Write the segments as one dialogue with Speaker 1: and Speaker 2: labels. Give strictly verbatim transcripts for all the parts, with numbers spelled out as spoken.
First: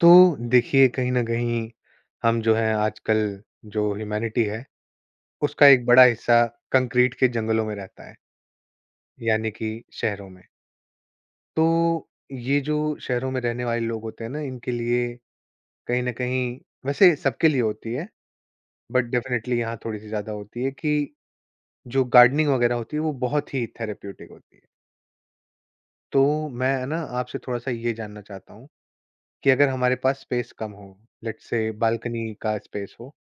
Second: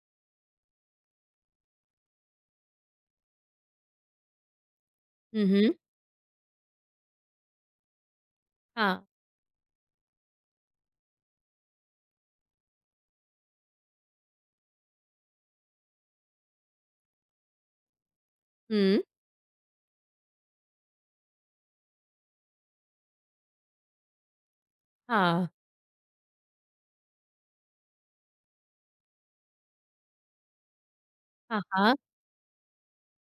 Speaker 1: तो देखिए कहीं न कहीं हम जो है आजकल जो ह्यूमैनिटी है,
Speaker 2: हुँ,
Speaker 1: उसका
Speaker 2: हुँ।
Speaker 1: एक बड़ा हिस्सा कंक्रीट के जंगलों में रहता है,
Speaker 2: हाँ।
Speaker 1: यानी कि शहरों में। तो ये जो शहरों में रहने वाले लोग होते हैं ना, इनके लिए कहीं न कहीं वैसे सबके लिए होती है,
Speaker 2: हुँ,
Speaker 1: बट डेफ़िनेटली यहाँ थोड़ी-सी ज़्यादा होती है कि जो गार्डनिंग वगैरह होती है, वो बहुत ही थेरेप्यूटिक होती है।
Speaker 2: हाँ।
Speaker 1: तो मैं है ना आपसे थोड़ा-सा ये जानना चाहता हूँ कि अगर हमारे पास स्पेस कम हो, लेट्स
Speaker 2: हाँ,
Speaker 1: से
Speaker 2: हाँ,
Speaker 1: बालकनी का स्पेस हो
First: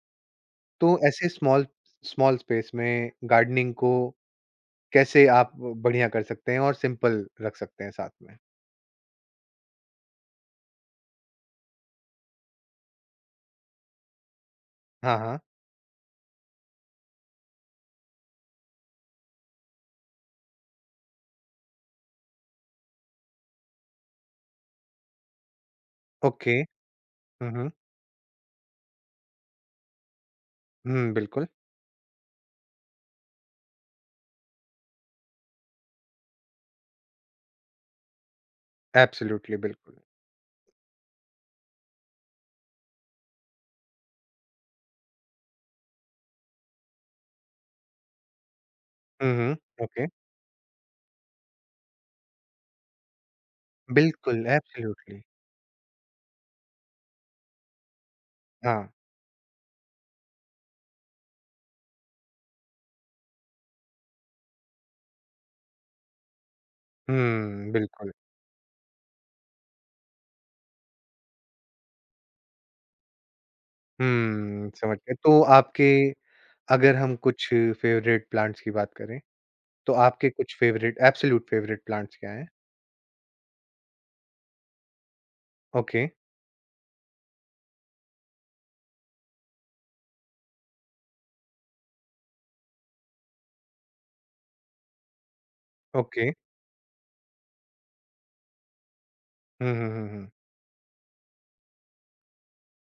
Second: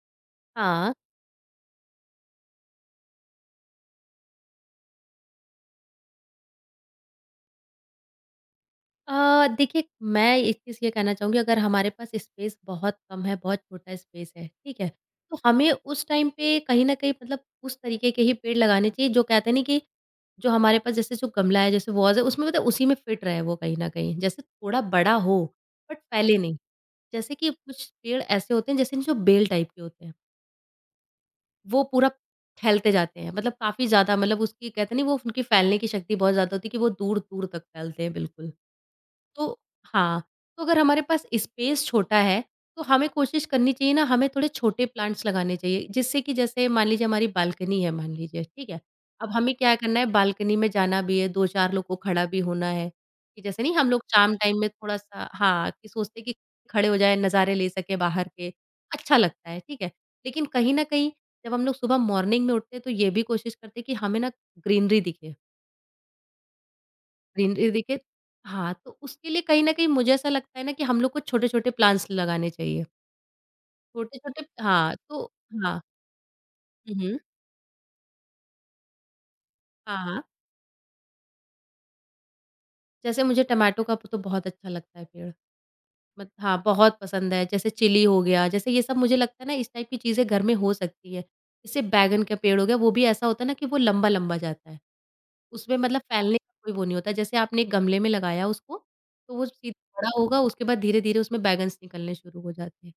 Speaker 2: हाँ।
Speaker 1: तो ऐसे स्मॉल स्मॉल स्पेस में गार्डनिंग को कैसे आप बढ़िया कर सकते हैं और सिंपल रख सकते हैं साथ में?
Speaker 2: अ, देखिए मैं एक चीज़ ये कहना चाहूँगी अगर हमारे पास स्पेस बहुत कम है, बहुत छोटा स्पेस है, ठीक है?
Speaker 1: हाँ,
Speaker 2: तो
Speaker 1: हाँ।
Speaker 2: हमें उस टाइम पे कहीं न कहीं मतलब उस तरीके के ही पेड़ लगाने चाहिए जो कहते हैं ना कि जो हमारे पास जैसे जो गमला है, जैसे वॉज़ है उसमें मतलब उसी में फिट रहे वो कहीं न कहीं। जैसे थोड़ा बड़ा हो बट फैले नहीं।
Speaker 1: ओके।
Speaker 2: जैसे कि
Speaker 1: हुँ, हुँ।
Speaker 2: कुछ पेड़ ऐसे होते हैं जैसे जो बेल टाइप के होते हैं।
Speaker 1: हुँ, बिल्कुल।
Speaker 2: वो पूरा फैलते जाते हैं। मतलब काफ़ी ज़्यादा मतलब उसकी कहते नहीं वो उनकी फैलने की शक्ति बहुत ज़्यादा होती है कि वो दूर-दूर तक फैलते हैं बिल्कुल। तो
Speaker 1: एब्सोल्यूटली, बिल्कुल।
Speaker 2: हाँ, तो अगर हमारे पास स्पेस छोटा है, तो हमें कोशिश करनी चाहिए ना हमें थोड़े छोटे प्लांट्स लगाने चाहिए जिससे कि जैसे मान लीजिए हमारी बालकनी है मान लीजिए, ठीक है? अब
Speaker 1: हुँ,
Speaker 2: हमें
Speaker 1: हुँ।
Speaker 2: क्या करना
Speaker 1: ओके।
Speaker 2: है बालकनी में जाना भी है, दो चार लोग को खड़ा भी होना है, कि जैसे नहीं हम लोग शाम
Speaker 1: बिल्कुल,
Speaker 2: टाइम में
Speaker 1: एब्सोल्यूटली।
Speaker 2: थोड़ा-सा हाँ, कि सोचते हैं कि खड़े हो जाएँ, नज़ारे ले सकें बाहर के,
Speaker 1: हाँ।
Speaker 2: अच्छा लगता है, ठीक है? लेकिन कहीं न कहीं जब हम लोग सुबह मॉर्निंग में उठते हैं तो ये भी कोशिश करते हैं कि हमें ना ग्रीनरी दिखे ग्रीनरी
Speaker 1: हुँ,
Speaker 2: दिखे
Speaker 1: बिल्कुल।
Speaker 2: हाँ, तो उसके लिए कहीं न कहीं मुझे ऐसा लगता है ना कि हम लोग को छोटे-छोटे प्लांट्स लगाने चाहिए। छोटे-छोटे
Speaker 1: हुँ,
Speaker 2: हाँ,
Speaker 1: समझ गया।
Speaker 2: तो
Speaker 1: तो
Speaker 2: हाँ।
Speaker 1: आपके अगर
Speaker 2: हुँ,
Speaker 1: हम
Speaker 2: हुँ।
Speaker 1: कुछ फेवरेट प्लांट्स की बात करें, तो
Speaker 2: हाँ, हाँ।
Speaker 1: आपके कुछ फेवरेट एब्सोल्यूट फेवरेट प्लांट्स क्या हैं?
Speaker 2: जैसे मुझे टमाटो का तो बहुत अच्छा लगता है पेड़।
Speaker 1: ओके,
Speaker 2: मत हाँ, बहुत पसंद है। जैसे चिली हो गया, जैसे ये सब मुझे लगता है ना इस टाइप की चीज़ें घर में हो सकती है। जैसे बैंगन का पेड़ हो गया, वो भी ऐसा होता है ना कि वो लंबा-लंबा जाता है। उसमें मतलब
Speaker 1: ओके।
Speaker 2: फैलने का कोई वो नहीं होता। जैसे आपने एक गमले में लगाया उसको, तो वो
Speaker 1: हुँ,
Speaker 2: सीधा
Speaker 1: हुँ, हुँ,
Speaker 2: बड़ा
Speaker 1: हुँ।
Speaker 2: होगा, उसके बाद धीरे-धीरे उसमें बैगन्स निकलने शुरू हो जाते हैं।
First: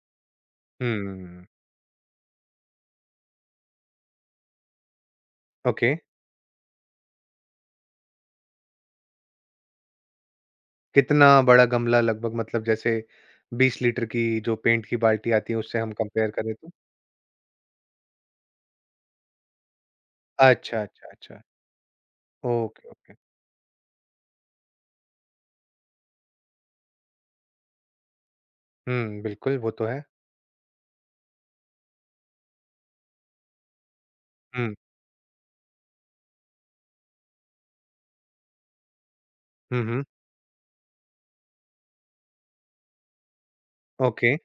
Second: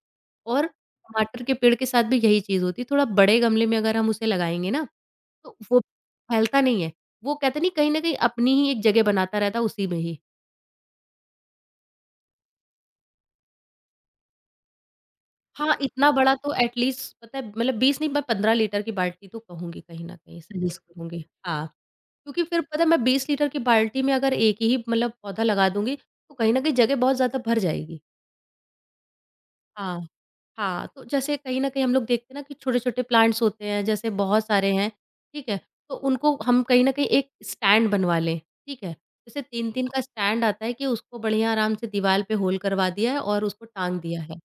Speaker 2: और टमाटर
Speaker 1: हुँ,
Speaker 2: के पेड़ के साथ भी यही चीज़ होती है, थोड़ा बड़े गमले में अगर हम उसे लगाएँगे ना, तो वो
Speaker 1: ओके।
Speaker 2: फैलता नहीं है। वो कहते नहीं कहीं न कहीं अपनी ही एक जगह बनाता रहता है उसी में ही।
Speaker 1: कितना बड़ा गमला लगभग मतलब जैसे बीस लीटर की जो पेंट की बाल्टी आती है
Speaker 2: हाँ,
Speaker 1: उससे हम
Speaker 2: इतना
Speaker 1: कंपेयर
Speaker 2: बड़ा
Speaker 1: करें
Speaker 2: तो
Speaker 1: तो?
Speaker 2: एट लीस्ट पता है मतलब बीस नहीं मैं पंद्रह लीटर की बाल्टी तो कहूँगी कहीं न कहीं,
Speaker 1: अच्छा,
Speaker 2: सजेस्ट
Speaker 1: अच्छा,
Speaker 2: करूँगी।
Speaker 1: अच्छा।
Speaker 2: हाँ, क्योंकि फिर पता
Speaker 1: ओके,
Speaker 2: है मैं
Speaker 1: ओके।
Speaker 2: बीस लीटर की बाल्टी में अगर एक ही मतलब पौधा लगा दूँगी, तो कहीं न कहीं जगह बहुत ज़्यादा भर जाएगी।
Speaker 1: हुँ, बिल्कुल वो तो है।
Speaker 2: हाँ, हाँ, तो जैसे कहीं न कहीं हम लोग देखते हैं ना कि छोटे-छोटे प्लांट्स होते हैं, जैसे बहुत सारे
Speaker 1: हुँ,
Speaker 2: हैं, ठीक है? तो उनको हम कहीं न कहीं एक स्टैंड बनवा लें, ठीक है? जैसे
Speaker 1: हुँ,
Speaker 2: तीन तीन का
Speaker 1: हुँ,
Speaker 2: स्टैंड आता है कि उसको बढ़िया आराम से दीवाल पे होल करवा दिया है और उसको टांग दिया
Speaker 1: ओके।
Speaker 2: है।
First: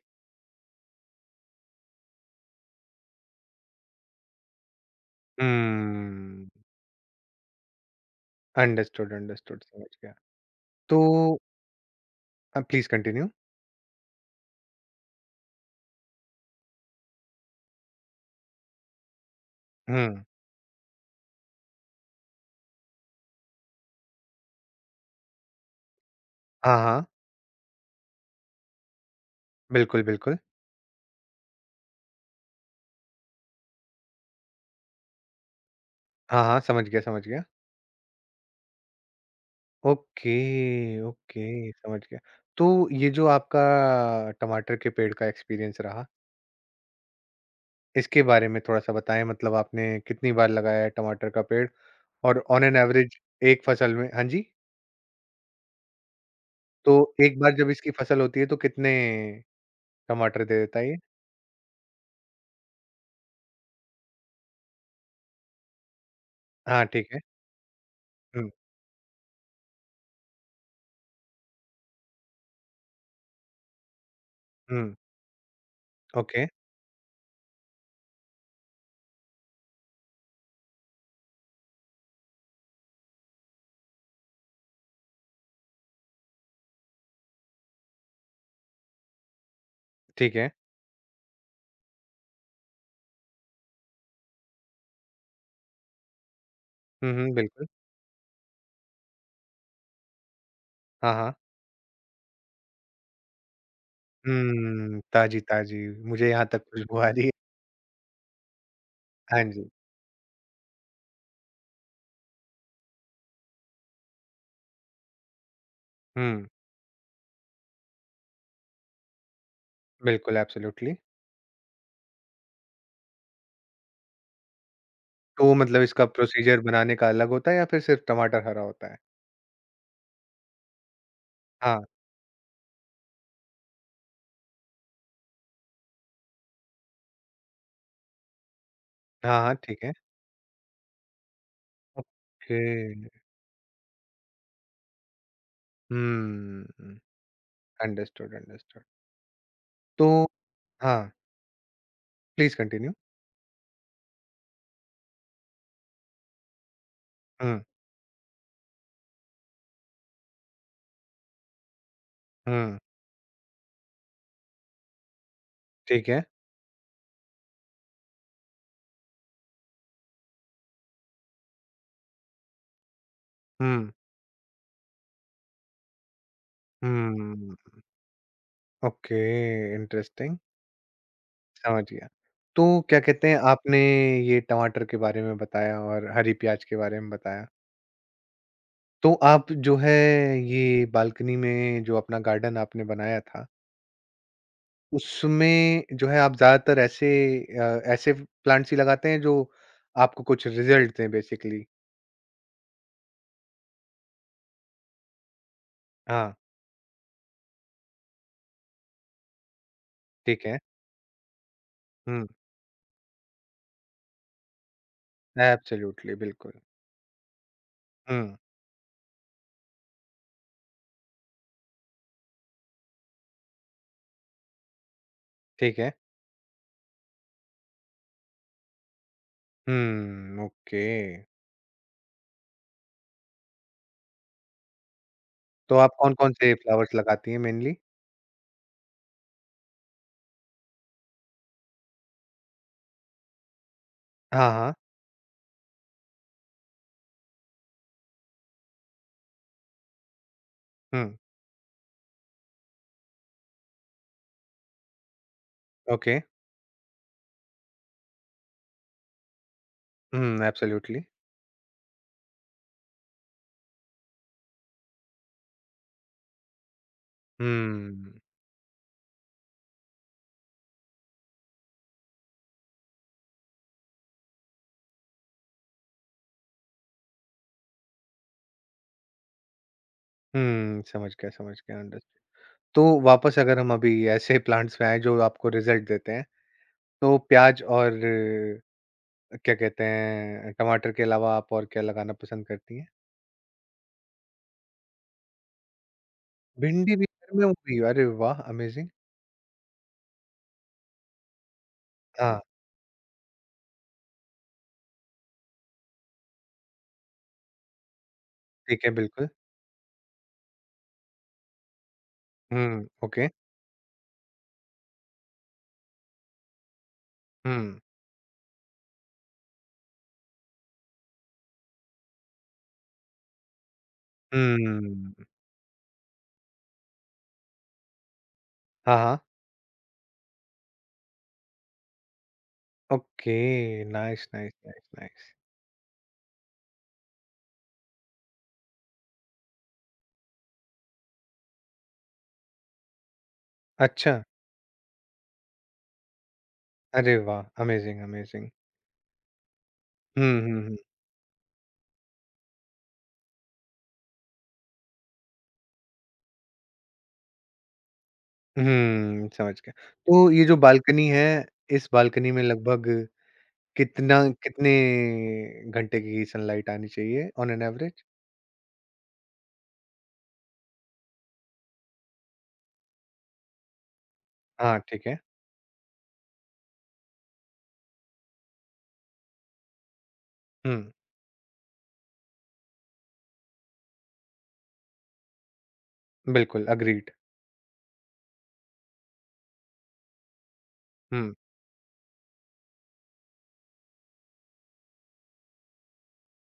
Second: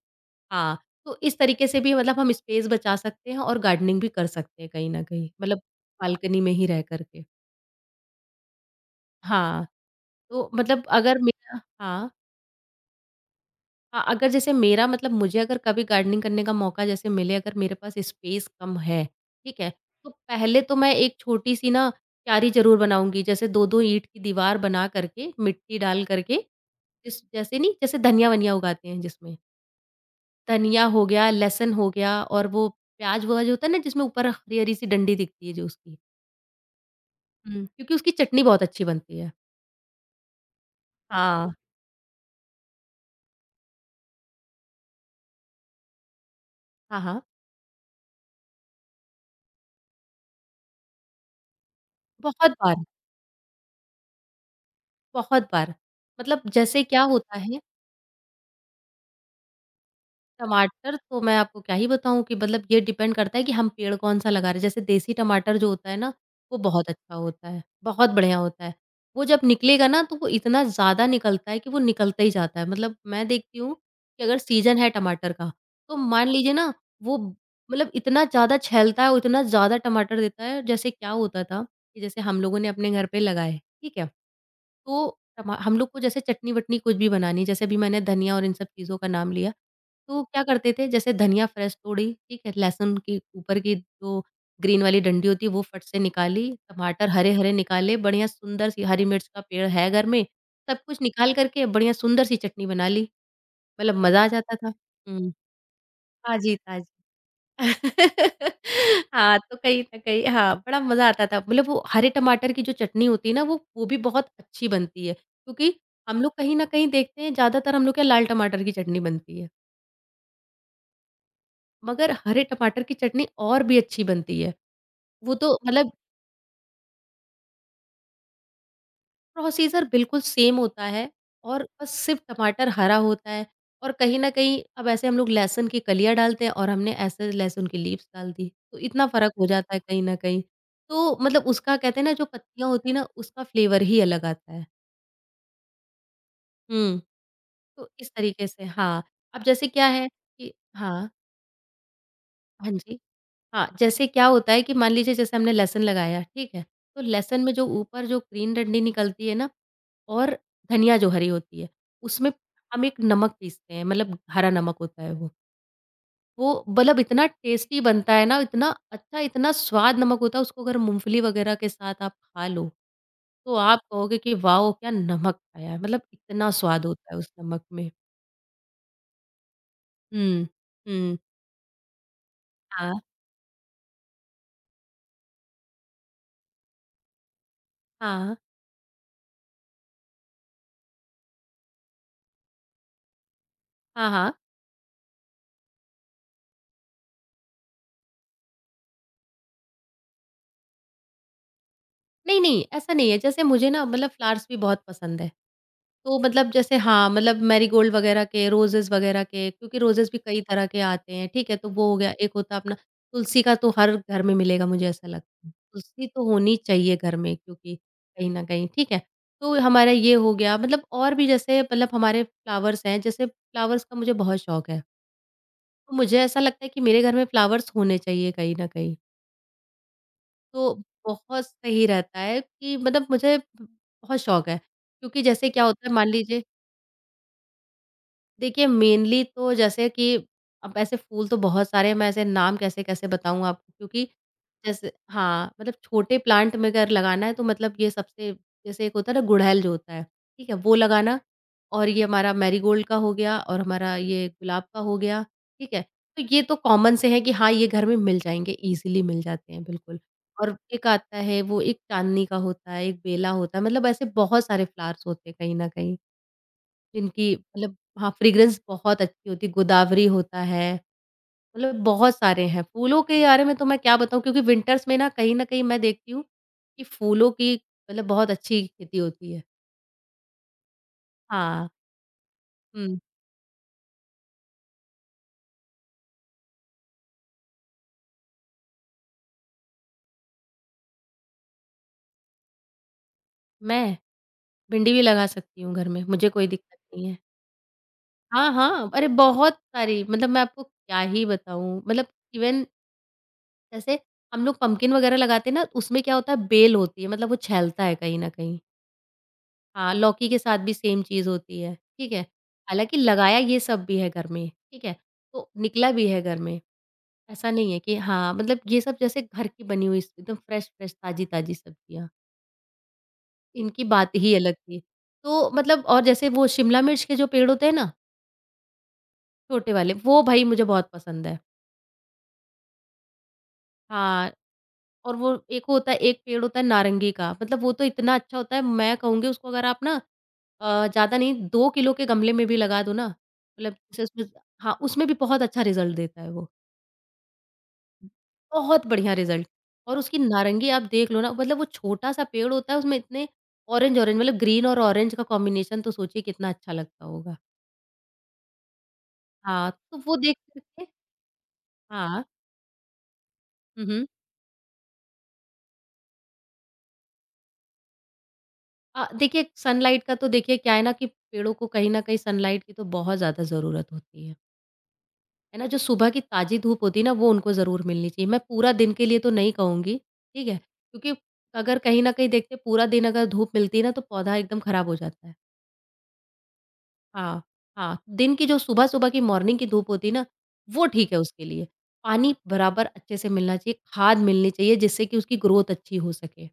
Speaker 2: हाँ, तो इस तरीके से भी मतलब हम स्पेस बचा सकते हैं और गार्डनिंग भी कर सकते हैं कहीं न कहीं, मतलब बालकनी
Speaker 1: हुँ,
Speaker 2: में ही रह कर के।
Speaker 1: अंडरस्टूड, अंडरस्टूड
Speaker 2: हाँ,
Speaker 1: समझ गया।
Speaker 2: तो मतलब
Speaker 1: तो
Speaker 2: अगर मेरा हाँ।
Speaker 1: Uh, please continue.
Speaker 2: हाँ, अगर जैसे मेरा मतलब मुझे अगर कभी गार्डनिंग करने का मौका जैसे मिले अगर मेरे पास स्पेस कम है, ठीक है? तो
Speaker 1: हुँ,
Speaker 2: पहले तो मैं एक छोटी-सी ना क्यारी ज़रूर बनाऊँगी जैसे दो दो ईंट की दीवार बना करके, मिट्टी डाल करके,
Speaker 1: हाँ, हाँ,
Speaker 2: जिस जैसे नहीं जैसे धनिया-वनिया उगाते हैं जिसमें,
Speaker 1: बिल्कुल, बिल्कुल।
Speaker 2: धनिया हो गया, लहसुन हो गया और वो प्याज़-व्याज़ होता है ना जिसमें ऊपर हरी-हरी सी डंडी दिखती है जो उसकी,
Speaker 1: हाँ, हाँ, समझ गया, समझ गया।
Speaker 2: हुँ। क्योंकि उसकी चटनी बहुत अच्छी बनती है।
Speaker 1: ओके,
Speaker 2: हाँ।
Speaker 1: ओके, समझ गया। तो ये जो आपका टमाटर के पेड़ का एक्सपीरियंस रहा
Speaker 2: हाँ, हाँ।
Speaker 1: इसके बारे में थोड़ा-सा बताएँ मतलब आपने कितनी बार लगाया है टमाटर का पेड़? और
Speaker 2: बहुत
Speaker 1: ऑन एन
Speaker 2: बार,
Speaker 1: एवरेज एक फसल में हाँ जी?
Speaker 2: बहुत बार। मतलब जैसे
Speaker 1: तो
Speaker 2: क्या
Speaker 1: एक
Speaker 2: होता
Speaker 1: बार
Speaker 2: है
Speaker 1: जब इसकी फसल होती है तो कितने टमाटर दे देता है ये?
Speaker 2: टमाटर तो मैं आपको क्या ही बताऊँ कि मतलब ये डिपेंड करता है कि हम पेड़ कौन-सा लगा रहे हैं। जैसे देसी टमाटर जो होता है ना, वो
Speaker 1: हाँ,
Speaker 2: बहुत
Speaker 1: ठीक
Speaker 2: अच्छा
Speaker 1: है।
Speaker 2: होता है, बहुत बढ़िया
Speaker 1: हुँ,
Speaker 2: होता है। वो जब निकलेगा ना तो वो इतना ज़्यादा निकलता है कि वो निकलता ही जाता है। मतलब मैं देखती हूँ कि अगर सीज़न है
Speaker 1: हुँ,
Speaker 2: टमाटर का, तो मान
Speaker 1: ओके,
Speaker 2: लीजिए ना वो मतलब इतना ज़्यादा छैलता है, उतना ज़्यादा टमाटर देता है। जैसे क्या होता था कि जैसे हम लोगों ने अपने घर पे लगाए, ठीक है? तो टमा हम लोग को जैसे चटनी-वटनी कुछ भी बनानी है, जैसे अभी मैंने धनिया और इन सब चीज़ों का नाम लिया। तो
Speaker 1: ठीक
Speaker 2: क्या
Speaker 1: है।
Speaker 2: करते थे जैसे धनिया फ्रेश तोड़ी, ठीक है? लहसुन की ऊपर की जो ग्रीन वाली डंडी होती है वो फट से निकाली, टमाटर
Speaker 1: हुँ, हुँ,
Speaker 2: हरे-हरे
Speaker 1: बिल्कुल।
Speaker 2: निकाले, बढ़िया सुंदर सी हरी मिर्च का पेड़ है घर में, सब कुछ
Speaker 1: हाँ,
Speaker 2: निकाल
Speaker 1: हाँ।
Speaker 2: कर के बढ़िया सुंदर सी चटनी बना ली, मतलब मज़ा आ जाता था।
Speaker 1: हम्म,
Speaker 2: हुँ,
Speaker 1: ताज़ी-ताज़ी मुझे यहाँ तक
Speaker 2: ताज़ी-ताज़ी।
Speaker 1: खुशबू आ रही है।
Speaker 2: हाँ,
Speaker 1: हाँ
Speaker 2: तो
Speaker 1: जी।
Speaker 2: कहीं न कहीं हाँ, बड़ा मज़ा आता था। मतलब वो हरे टमाटर की जो चटनी होती है ना वो वो भी बहुत अच्छी बनती है, क्योंकि हम लोग
Speaker 1: हुँ,
Speaker 2: कहीं न कहीं देखते हैं ज़्यादातर हम लोग के यहाँ लाल टमाटर की चटनी बनती है।
Speaker 1: बिल्कुल एब्सोल्यूटली।
Speaker 2: मगर हरे टमाटर की चटनी और भी अच्छी बनती है। वो
Speaker 1: तो
Speaker 2: तो
Speaker 1: मतलब
Speaker 2: मतलब
Speaker 1: इसका प्रोसीजर बनाने का अलग होता है या फिर सिर्फ़ टमाटर हरा होता है?
Speaker 2: प्रोसीज़र बिल्कुल सेम होता है और
Speaker 1: हाँ।
Speaker 2: बस सिर्फ़ टमाटर हरा होता है और कहीं न कहीं अब ऐसे हम लोग लहसुन की कलियाँ डालते हैं और हमने ऐसे लहसुन की लीव्स डाल दी। तो इतना फ़र्क
Speaker 1: हाँ,
Speaker 2: हो
Speaker 1: हाँ,
Speaker 2: जाता है
Speaker 1: ठीक है।
Speaker 2: कहीं न कहीं। तो मतलब उसका कहते हैं ना जो
Speaker 1: ओके।
Speaker 2: पत्तियाँ होती हैं ना उसका फ्लेवर ही अलग आता है।
Speaker 1: हुँ,
Speaker 2: हुँ, तो इस
Speaker 1: अंडरस्टूड,
Speaker 2: तरीके से
Speaker 1: अंडरस्टूड।
Speaker 2: हाँ, अब जैसे क्या
Speaker 1: तो
Speaker 2: है कि हाँ,
Speaker 1: हाँ, प्लीज़
Speaker 2: हाँ
Speaker 1: कंटिन्यू।
Speaker 2: जी। हाँ, जैसे क्या होता है कि मान लीजिए जैसे हमने लहसुन लगाया, ठीक है? तो लहसुन में
Speaker 1: हुँ,
Speaker 2: जो ऊपर जो ग्रीन डंडी निकलती है ना और धनिया जो हरी होती है, उसमें
Speaker 1: हुँ,
Speaker 2: हम एक नमक पीसते हैं, मतलब हरा नमक होता है वो।
Speaker 1: ठीक है।
Speaker 2: वो मतलब इतना टेस्टी बनता है ना, इतना अच्छा, इतना स्वाद नमक होता है, उसको अगर मूँगफली वगैरह के साथ आप खा लो, तो आप
Speaker 1: हुँ,
Speaker 2: कहोगे कि वाओ! क्या नमक खाया है, मतलब इतना स्वाद होता है उस
Speaker 1: हुँ,
Speaker 2: नमक में।
Speaker 1: ओके, इंटरेस्टिंग,
Speaker 2: हुँ, हुँ।
Speaker 1: समझ गया। तो
Speaker 2: हाँ,
Speaker 1: क्या कहते हैं, आपने ये टमाटर के बारे में बताया और हरी प्याज़ के बारे में बताया।
Speaker 2: हाँ,
Speaker 1: तो आप जो है ये बालकनी में जो अपना गार्डन आपने बनाया था,
Speaker 2: हाँ, हाँ।
Speaker 1: उसमें जो है आप ज़्यादातर ऐसे अ, ऐसे प्लांट्स ही लगाते हैं जो आपको कुछ रिज़ल्ट दें बेसिकली?
Speaker 2: नहीं, नहीं, ऐसा नहीं है। जैसे मुझे ना मतलब फ्लावर्स भी बहुत पसंद है। तो
Speaker 1: हाँ,
Speaker 2: मतलब जैसे हाँ, मतलब मैरीगोल्ड वगैरह के, रोज़ेज़ वगैरह के क्योंकि रोज़ेज़ भी कई
Speaker 1: ठीक है।
Speaker 2: तरह के आते हैं, ठीक है? तो वो हो गया,
Speaker 1: हुँ,
Speaker 2: एक होता है अपना तुलसी का तो हर घर में मिलेगा मुझे ऐसा लगता है। तुलसी
Speaker 1: एब्सोल्युटली,
Speaker 2: तो
Speaker 1: बिल्कुल।
Speaker 2: होनी चाहिए घर में क्योंकि कहीं
Speaker 1: हुँ,
Speaker 2: न कहीं, ठीक है? तो हमारा ये हो गया मतलब और भी जैसे मतलब हमारे फ्लावर्स हैं, जैसे फ्लावर्स का मुझे बहुत शौक है।
Speaker 1: ठीक है।
Speaker 2: तो मुझे ऐसा लगता है कि मेरे घर में फ्लावर्स होने चाहिए कहीं न कहीं।
Speaker 1: हुँ,
Speaker 2: तो
Speaker 1: ओके।
Speaker 2: बहुत सही रहता है कि मतलब मुझे बहुत शौक है क्योंकि जैसे क्या
Speaker 1: तो
Speaker 2: होता
Speaker 1: आप
Speaker 2: है मान
Speaker 1: कौन-कौन
Speaker 2: लीजिए
Speaker 1: से फ्लावर्स लगाती हैं मेनली?
Speaker 2: देखिए, मेनली तो जैसे कि अब ऐसे फूल तो बहुत सारे हैं, मैं ऐसे नाम कैसे-कैसे बताऊँ आपको क्योंकि
Speaker 1: हाँ, हाँ।
Speaker 2: जैसे हाँ, मतलब छोटे प्लांट में अगर लगाना है तो मतलब ये सबसे जैसे एक होता है ना गुड़हल जो होता है, ठीक है? वो
Speaker 1: हुँ,
Speaker 2: लगाना और ये हमारा मैरीगोल्ड का हो गया और हमारा ये गुलाब का हो गया, ठीक है?
Speaker 1: ओके।
Speaker 2: तो ये तो कॉमन से है कि हाँ, ये घर में मिल जाएँगे, ईज़िली मिल जाते हैं, बिल्कुल।
Speaker 1: हुँ,
Speaker 2: और एक
Speaker 1: एब्सोल्यूटली।
Speaker 2: आता है वो एक चाँदनी का होता है, एक बेला होता है, मतलब ऐसे बहुत सारे फ्लावर्स होते हैं कहीं न कहीं। जिनकी मतलब हाँ,
Speaker 1: हुँ।
Speaker 2: फ्रेग्रेंस बहुत अच्छी होती है, गोदावरी होता है, मतलब बहुत सारे हैं। फूलों के बारे में तो मैं क्या बताऊँ क्योंकि विंटर्स में ना कहीं न कहीं मैं देखती हूँ कि फूलों की मतलब बहुत अच्छी खेती होती है।
Speaker 1: हुँ, समझ गया, समझ
Speaker 2: हाँ,
Speaker 1: गया, अंडरस्टूड। तो
Speaker 2: हुँ,
Speaker 1: वापस अगर हम अभी ऐसे प्लांट्स पे आएँ जो आपको रिज़ल्ट देते हैं, तो प्याज़ और अ, क्या कहते हैं, टमाटर के अलावा आप और क्या लगाना पसंद करती हैं?
Speaker 2: मैं भिंडी भी लगा सकती हूँ घर में, मुझे कोई दिक्कत
Speaker 1: भिंडी भी
Speaker 2: नहीं है।
Speaker 1: घर में उगी, अरे वाह!
Speaker 2: हाँ,
Speaker 1: अमेज़िंग।
Speaker 2: हाँ, अरे बहुत सारी मतलब मैं आपको क्या ही बताऊँ मतलब
Speaker 1: हाँ,
Speaker 2: इवन जैसे हम लोग पम्पकिन वगैरह लगाते हैं ना, उसमें क्या होता है बेल होती है मतलब वो छैलता है कहीं न कहीं।
Speaker 1: ठीक है, बिल्कुल।
Speaker 2: हाँ, लौकी के साथ भी सेम चीज़ होती है, ठीक है?
Speaker 1: हुँ,
Speaker 2: हालाँकि
Speaker 1: ओके।
Speaker 2: लगाया ये सब भी है घर में, ठीक है? तो निकला भी है घर में, ऐसा
Speaker 1: हुँ।
Speaker 2: नहीं है कि हाँ, मतलब ये सब जैसे घर की बनी हुई एकदम फ्रेश-फ्रेश, ताज़ी-ताज़ी सब्जियाँ, इनकी बात ही अलग थी।
Speaker 1: हुँ।
Speaker 2: तो मतलब और जैसे वो शिमला मिर्च के जो पेड़ होते हैं ना,
Speaker 1: हाँ, हाँ।
Speaker 2: छोटे वाले, वो भई मुझे बहुत पसंद है।
Speaker 1: ओके, नाइस,
Speaker 2: हाँ,
Speaker 1: नाइस, नाइस,
Speaker 2: और वो
Speaker 1: नाइस।
Speaker 2: एक होता है एक पेड़ होता है नारंगी का मतलब वो तो इतना अच्छा होता है मैं कहूँगी उसको अगर आप ना अ, ज़्यादा नहीं दो किलो के गमले में भी लगा दो ना मतलब जैसे
Speaker 1: अच्छा!
Speaker 2: उसमें हाँ, उसमें भी बहुत अच्छा रिज़ल्ट देता है वो।
Speaker 1: अरे वाह! Amazing, amazing.
Speaker 2: बहुत बढ़िया रिज़ल्ट और उसकी
Speaker 1: हुँ, हुँ,
Speaker 2: नारंगी
Speaker 1: हुँ।
Speaker 2: आप देख लो ना मतलब वो छोटा-सा पेड़ होता है उसमें इतने ऑरेंज-ऑरेंज मतलब ग्रीन और ऑरेंज का कॉम्बिनेशन तो सोचिए कितना अच्छा लगता होगा।
Speaker 1: हुँ, समझ
Speaker 2: हाँ,
Speaker 1: गया।
Speaker 2: तो वो
Speaker 1: तो
Speaker 2: देख
Speaker 1: ये जो
Speaker 2: करके
Speaker 1: बालकनी है, इस
Speaker 2: हाँ।
Speaker 1: बालकनी में लगभग
Speaker 2: हुँ, हुँ।
Speaker 1: कितना कितने घंटे की सनलाइट आनी चाहिए ऑन एन एवरेज?
Speaker 2: अ, देखिए सनलाइट का तो देखिए क्या है ना कि पेड़ों को कहीं न कहीं सनलाइट की तो बहुत ज़्यादा ज़रूरत होती है।
Speaker 1: हाँ, ठीक है।
Speaker 2: है ना, जो सुबह की ताज़ी धूप होती है ना, वो उनको ज़रूर मिलनी चाहिए। मैं पूरा दिन के लिए तो नहीं कहूँगी, ठीक है?
Speaker 1: हुँ,
Speaker 2: क्योंकि अगर कहीं न कहीं देखते हैं पूरा दिन अगर धूप मिलती है ना, तो पौधा एकदम खराब हो जाता है।
Speaker 1: बिल्कुल अग्रीड।
Speaker 2: हाँ, हाँ, दिन की जो सुबह-सुबह की मॉर्निंग की धूप होती है ना, वो ठीक है
Speaker 1: हुँ,
Speaker 2: उसके लिए। पानी बराबर अच्छे से मिलना चाहिए, खाद मिलनी चाहिए जिससे कि उसकी ग्रोथ अच्छी हो सके।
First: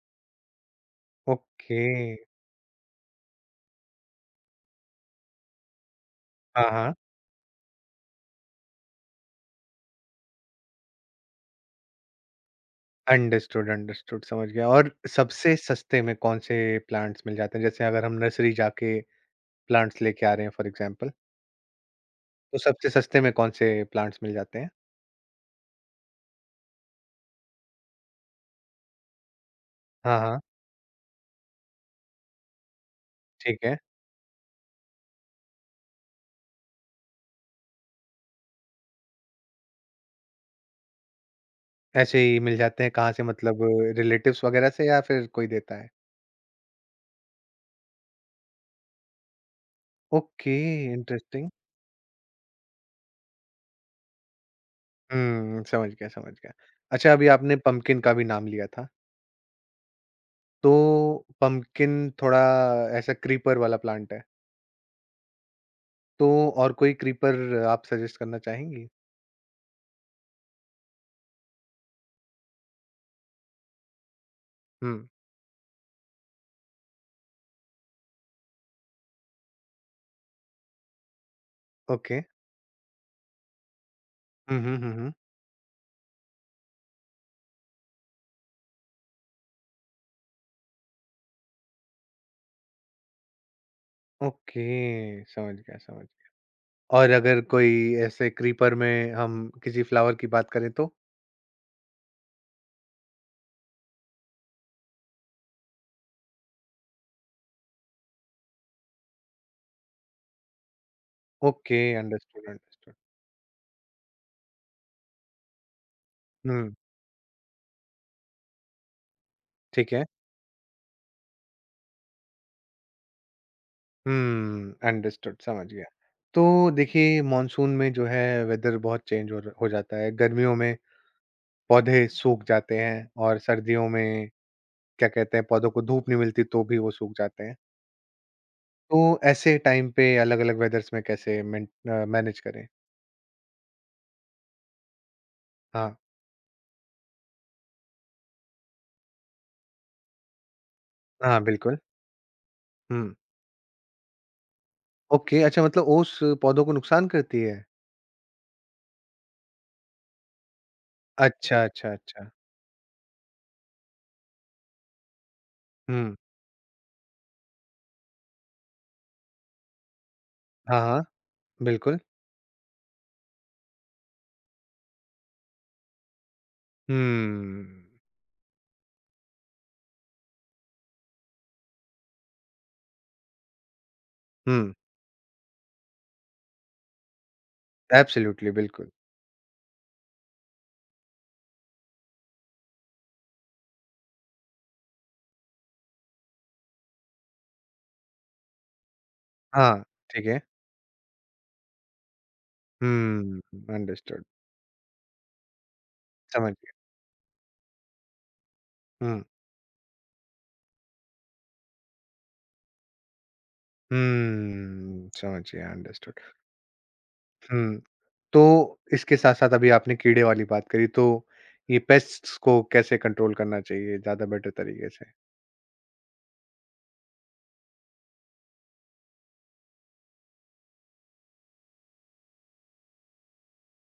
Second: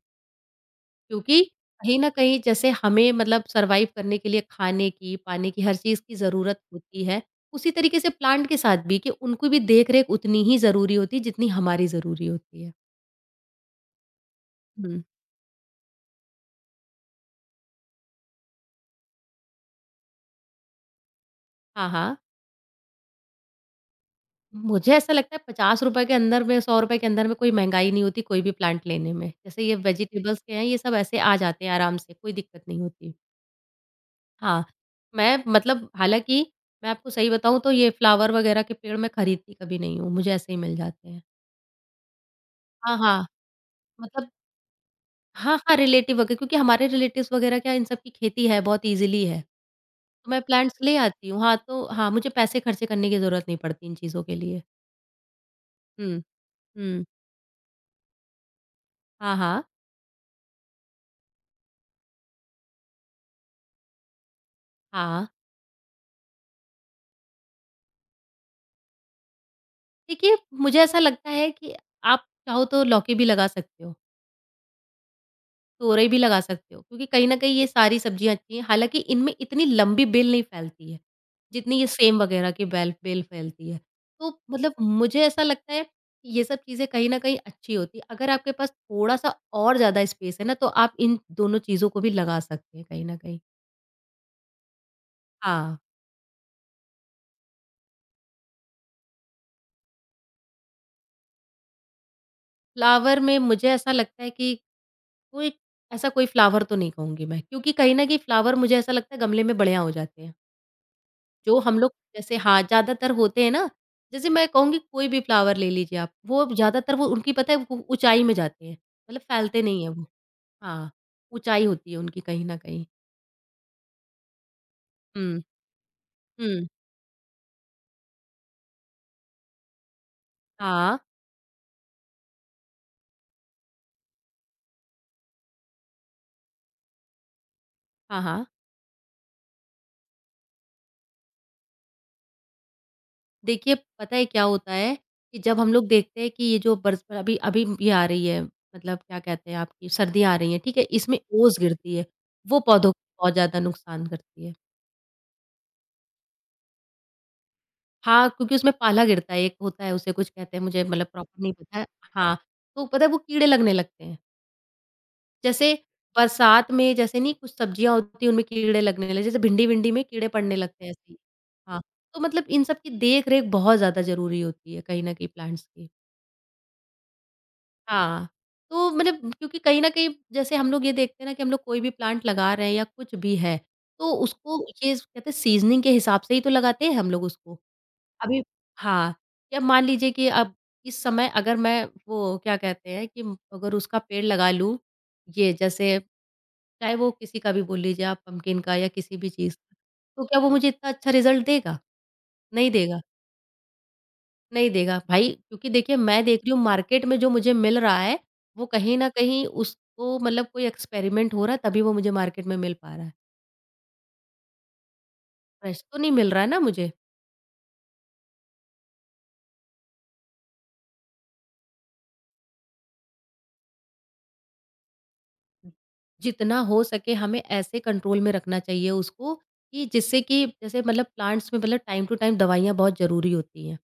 Speaker 2: क्योंकि
Speaker 1: ओके।
Speaker 2: कहीं न कहीं जैसे हमें मतलब सर्वाइव करने के लिए खाने की, पानी की, हर चीज़ की ज़रूरत
Speaker 1: हाँ, हाँ।
Speaker 2: होती है, उसी तरीके से प्लांट के साथ भी कि उनको भी देख-रेख उतनी ही ज़रूरी होती है जितनी हमारी ज़रूरी होती है।
Speaker 1: अंडरस्टूड, अंडरस्टूड समझ गया और
Speaker 2: हुँ।
Speaker 1: सबसे सस्ते में कौन-से प्लांट्स मिल जाते हैं? जैसे अगर हम नर्सरी जाके प्लांट्स लेके आ रहे हैं फॉर एग्ज़ाम्पल,
Speaker 2: हाँ, हाँ।
Speaker 1: तो सबसे सस्ते में कौन-से प्लांट्स मिल जाते हैं?
Speaker 2: मुझे ऐसा लगता है ₹पचास रुपये के अंदर में, ₹सौ रुपये के अंदर में कोई महँगाई नहीं होती कोई भी प्लांट लेने में। जैसे ये
Speaker 1: हाँ, हाँ,
Speaker 2: वेजिटेबल्स के हैं, ये सब ऐसे आ जाते हैं आराम से, कोई दिक्कत नहीं होती।
Speaker 1: ठीक है।
Speaker 2: हाँ, मैं मतलब हालाँकि मैं आपको सही बताऊँ तो ये फ्लावर वगैरह के पेड़ मैं खरीदती कभी नहीं हूँ, मुझे ऐसे ही मिल जाते हैं।
Speaker 1: ऐसे ही मिल जाते हैं
Speaker 2: हाँ,
Speaker 1: कहाँ से
Speaker 2: हाँ।
Speaker 1: मतलब
Speaker 2: मतलब
Speaker 1: रिलेटिव्स वगैरह से या फिर कोई
Speaker 2: हाँ,
Speaker 1: देता
Speaker 2: हाँ,
Speaker 1: है?
Speaker 2: रिलेटिव वगैरह क्योंकि हमारे रिलेटिव्स वगैरह क्या इन सब की खेती है, बहुत ईज़िली है। तो मैं
Speaker 1: ओके,
Speaker 2: प्लांट्स ले आती हूँ।
Speaker 1: इंटरेस्टिंग।
Speaker 2: हाँ, तो हाँ, मुझे पैसे खर्चे करने की ज़रूरत नहीं पड़ती इन चीज़ों के लिए।
Speaker 1: हुँ, समझ गया,
Speaker 2: हुँ,
Speaker 1: समझ गया।
Speaker 2: हुँ।
Speaker 1: अच्छा अभी आपने पम्पकिन का भी नाम लिया था,
Speaker 2: हाँ, हाँ,
Speaker 1: तो पम्पकिन थोड़ा ऐसा क्रीपर वाला प्लांट है,
Speaker 2: हाँ।
Speaker 1: तो और कोई क्रीपर आप सजेस्ट करना चाहेंगी?
Speaker 2: देखिए, मुझे ऐसा लगता है कि आप चाहो तो लौकी भी लगा सकते हो।
Speaker 1: हुँ,
Speaker 2: तोरई भी लगा सकते हो क्योंकि कहीं न कहीं ये सारी सब्जियाँ अच्छी हैं, हालाँकि इनमें इतनी लंबी बेल नहीं फैलती है, जितनी ये
Speaker 1: ओके।
Speaker 2: सेम वगैरह की बेल बेल फैलती है। तो
Speaker 1: हुँ,
Speaker 2: मतलब
Speaker 1: हुँ, हुँ, हुँ।
Speaker 2: मुझे ऐसा लगता है कि ये सब चीज़ें कहीं न कहीं अच्छी होती हैं। अगर आपके पास थोड़ा-सा और ज़्यादा स्पेस है ना, तो आप इन दोनों चीज़ों को भी लगा सकते हैं कहीं न कहीं।
Speaker 1: ओके, समझ गया,
Speaker 2: हाँ,
Speaker 1: समझ गया। और अगर कोई ऐसे क्रीपर में हम किसी फ्लावर की बात करें तो?
Speaker 2: फ्लावर में मुझे ऐसा लगता है कि कोई ऐसा कोई फ्लावर तो नहीं कहूँगी मैं क्योंकि कहीं न कहीं फ्लावर मुझे ऐसा लगता है गमले में बढ़िया हो जाते हैं। जो
Speaker 1: ओके,
Speaker 2: हम लोग जैसे
Speaker 1: अंडरस्टूड,
Speaker 2: हाँ,
Speaker 1: अंडरस्टूड।
Speaker 2: ज़्यादातर होते हैं ना, जैसे मैं कहूँगी कोई भी फ्लावर ले लीजिए आप, वो
Speaker 1: हुँ,
Speaker 2: ज़्यादातर वो उनकी पता है ऊ ऊँचाई में जाते हैं, मतलब फैलते नहीं हैं
Speaker 1: ठीक है।
Speaker 2: वो। हाँ, ऊँचाई होती है उनकी कहीं न कहीं।
Speaker 1: हुँ, अंडरस्टूड
Speaker 2: हुँ,
Speaker 1: समझ गया। तो
Speaker 2: हुँ।
Speaker 1: देखिए मानसून में जो है वेदर बहुत चेंज हो र हो जाता है, गर्मियों में
Speaker 2: हाँ,
Speaker 1: पौधे सूख जाते हैं और सर्दियों में क्या कहते हैं पौधों को धूप नहीं मिलती तो भी वो सूख जाते हैं।
Speaker 2: हाँ, हाँ।
Speaker 1: तो ऐसे टाइम पे अलग-अलग वेदर्स में कैसे मेंट अ, मैनेज करें?
Speaker 2: देखिए, पता है क्या होता है कि जब हम लोग
Speaker 1: हाँ।
Speaker 2: देखते हैं कि ये जो बरस अभी अभी ये आ रही है, मतलब क्या कहते हैं आपकी सर्दियाँ आ रही हैं, ठीक है? इसमें
Speaker 1: हाँ,
Speaker 2: ओस
Speaker 1: बिल्कुल।
Speaker 2: गिरती है, वो पौधों को
Speaker 1: हुँ।
Speaker 2: बहुत ज़्यादा नुकसान करती है।
Speaker 1: ओके, अच्छा मतलब ओस पौधों को नुकसान करती है?
Speaker 2: हाँ, क्योंकि उसमें पाला गिरता है, एक होता है उसे कुछ कहते हैं मुझे मतलब प्रॉपर नहीं
Speaker 1: अच्छा,
Speaker 2: पता है।
Speaker 1: अच्छा, अच्छा।
Speaker 2: हाँ, तो पता है वो कीड़े लगने लगते हैं। जैसे
Speaker 1: हुँ।
Speaker 2: बरसात में जैसे नहीं कुछ सब्जियाँ होती हैं उनमें कीड़े लगने लगे, जैसे भिंडी-विंडी में कीड़े पड़ने
Speaker 1: हाँ,
Speaker 2: लगते हैं
Speaker 1: हाँ,
Speaker 2: ऐसे ही। हाँ,
Speaker 1: बिल्कुल।
Speaker 2: तो मतलब इन सब की देख-रेख बहुत ज़्यादा ज़रूरी होती है कहीं न कहीं प्लांट्स की।
Speaker 1: हुँ।
Speaker 2: हाँ, तो मतलब क्योंकि कहीं न कहीं जैसे हम लोग ये देखते हैं ना कि हम लोग कोई भी प्लांट लगा रहे हैं या कुछ भी है, तो उसको
Speaker 1: हुँ,
Speaker 2: ये कहते हैं सीज़निंग के हिसाब से ही तो लगाते हैं हम लोग उसको। अभी
Speaker 1: एब्सोल्यूटली बिल्कुल।
Speaker 2: हाँ, या मान लीजिए कि अब इस समय अगर मैं वो क्या कहते हैं कि अगर उसका पेड़ लगा लूँ, ये जैसे चाहे वो किसी का भी बोल लीजिए आप पम्पकिन का या किसी भी चीज़ का,
Speaker 1: हाँ,
Speaker 2: तो
Speaker 1: ठीक है।
Speaker 2: क्या वो मुझे इतना अच्छा रिज़ल्ट देगा? नहीं देगा,
Speaker 1: हुँ, अंडरस्टूड
Speaker 2: नहीं देगा। भाई क्योंकि देखिए मैं देख रही
Speaker 1: समझ
Speaker 2: हूँ
Speaker 1: गया।
Speaker 2: मार्केट में जो मुझे मिल रहा है, वो कहीं न
Speaker 1: हुँ,
Speaker 2: कहीं उसको मतलब कोई एक्सपेरिमेंट हो रहा है तभी वो मुझे मार्केट में मिल पा रहा है।
Speaker 1: हुँ, समझ गया
Speaker 2: फ्रेश तो नहीं
Speaker 1: अंडरस्टूड।
Speaker 2: मिल रहा है ना मुझे।
Speaker 1: हुँ, तो इसके साथ-साथ अभी आपने कीड़े वाली बात करी तो ये पेस्ट्स को कैसे कंट्रोल करना चाहिए ज़्यादा बेटर तरीके से?
Speaker 2: जितना हो सके हमें ऐसे कंट्रोल में रखना चाहिए उसको कि जिससे कि जैसे मतलब प्लांट्स में मतलब टाइम टू टाइम दवाइयाँ बहुत ज़रूरी होती हैं।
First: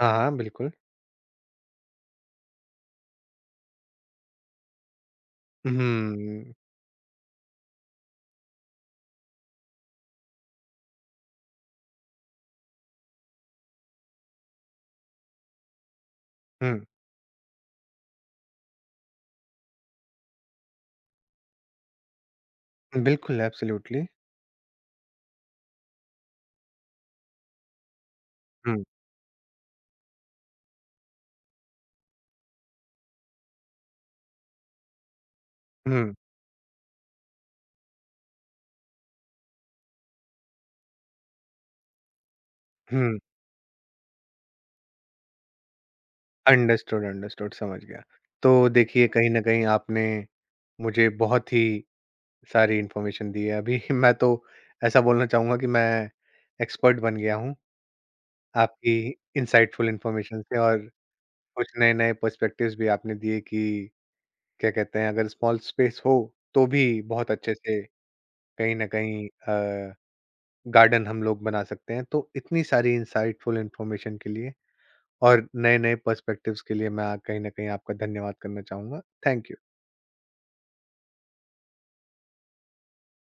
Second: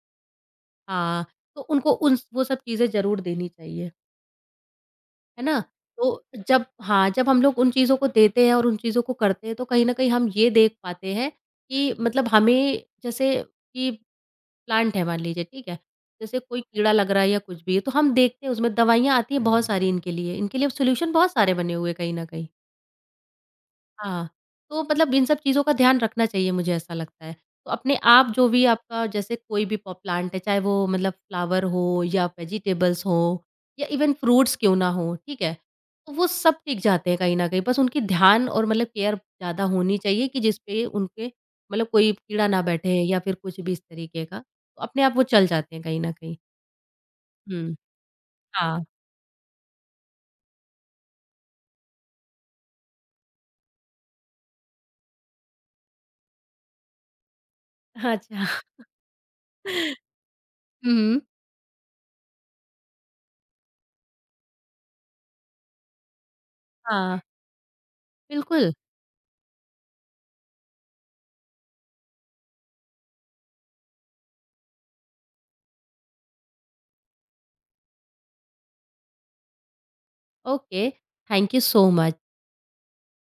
Speaker 1: हाँ, हाँ, बिल्कुल।
Speaker 2: हाँ, तो उनको उन वो सब चीज़ें ज़रूर देनी चाहिए, है ना? तो
Speaker 1: हुँ,
Speaker 2: जब हाँ, जब हम लोग उन चीज़ों को देते हैं और उन चीज़ों को करते हैं तो कहीं न कहीं हम ये देख पाते हैं कि मतलब हमें जैसे कि प्लांट है मान लीजिए, ठीक है? जैसे कोई
Speaker 1: हुँ,
Speaker 2: कीड़ा लग रहा है या कुछ भी है तो हम देखते हैं उसमें दवाइयाँ आती हैं बहुत सारी इनके लिए, इनके लिए सॉल्यूशन बहुत सारे बने हुए हैं कहीं न कहीं।
Speaker 1: बिल्कुल एब्सोल्युटली।
Speaker 2: हाँ, तो मतलब इन सब चीज़ों का ध्यान रखना चाहिए मुझे ऐसा लगता है। तो अपने आप जो भी
Speaker 1: हुँ,
Speaker 2: आपका जैसे कोई भी प प्लांट है, चाहे वो मतलब फ्लावर हो या वेजिटेबल्स हो या इवन फ्रूट्स क्यों ना हो, ठीक है?
Speaker 1: हुँ,
Speaker 2: तो वो सब टिक जाते हैं कहीं न कहीं, बस उनकी ध्यान और मतलब केयर ज़्यादा होनी चाहिए कि जिस पे उनके मतलब कोई कीड़ा ना बैठे
Speaker 1: हुँ,
Speaker 2: या फिर कुछ भी इस तरीके का। तो अपने आप वो चल जाते हैं कहीं न कहीं।
Speaker 1: अंडरस्टूड, अंडरस्टूड
Speaker 2: हुँ,
Speaker 1: समझ गया। तो
Speaker 2: हाँ।
Speaker 1: देखिए कहीं न कहीं आपने मुझे बहुत ही सारी इन्फॉर्मेशन दी है अभी मैं तो ऐसा बोलना चाहूँगा कि मैं एक्सपर्ट बन गया हूँ।
Speaker 2: अच्छा
Speaker 1: आपकी इनसाइटफुल इंफॉर्मेशन से और
Speaker 2: हुँ,
Speaker 1: कुछ नए-नए पर्सपेक्टिव्स भी आपने दिए कि क्या कहते हैं अगर स्मॉल स्पेस हो तो भी
Speaker 2: हाँ,
Speaker 1: बहुत अच्छे से
Speaker 2: बिल्कुल।
Speaker 1: कहीं न कहीं अ, गार्डन हम लोग बना सकते हैं। तो इतनी सारी इनसाइटफुल इंफॉर्मेशन के लिए और नए-नए पर्सपेक्टिव्स के लिए मैं कहीं न कहीं आपका धन्यवाद करना चाहूँगा। Thank you.
Speaker 2: Okay, thank you so much.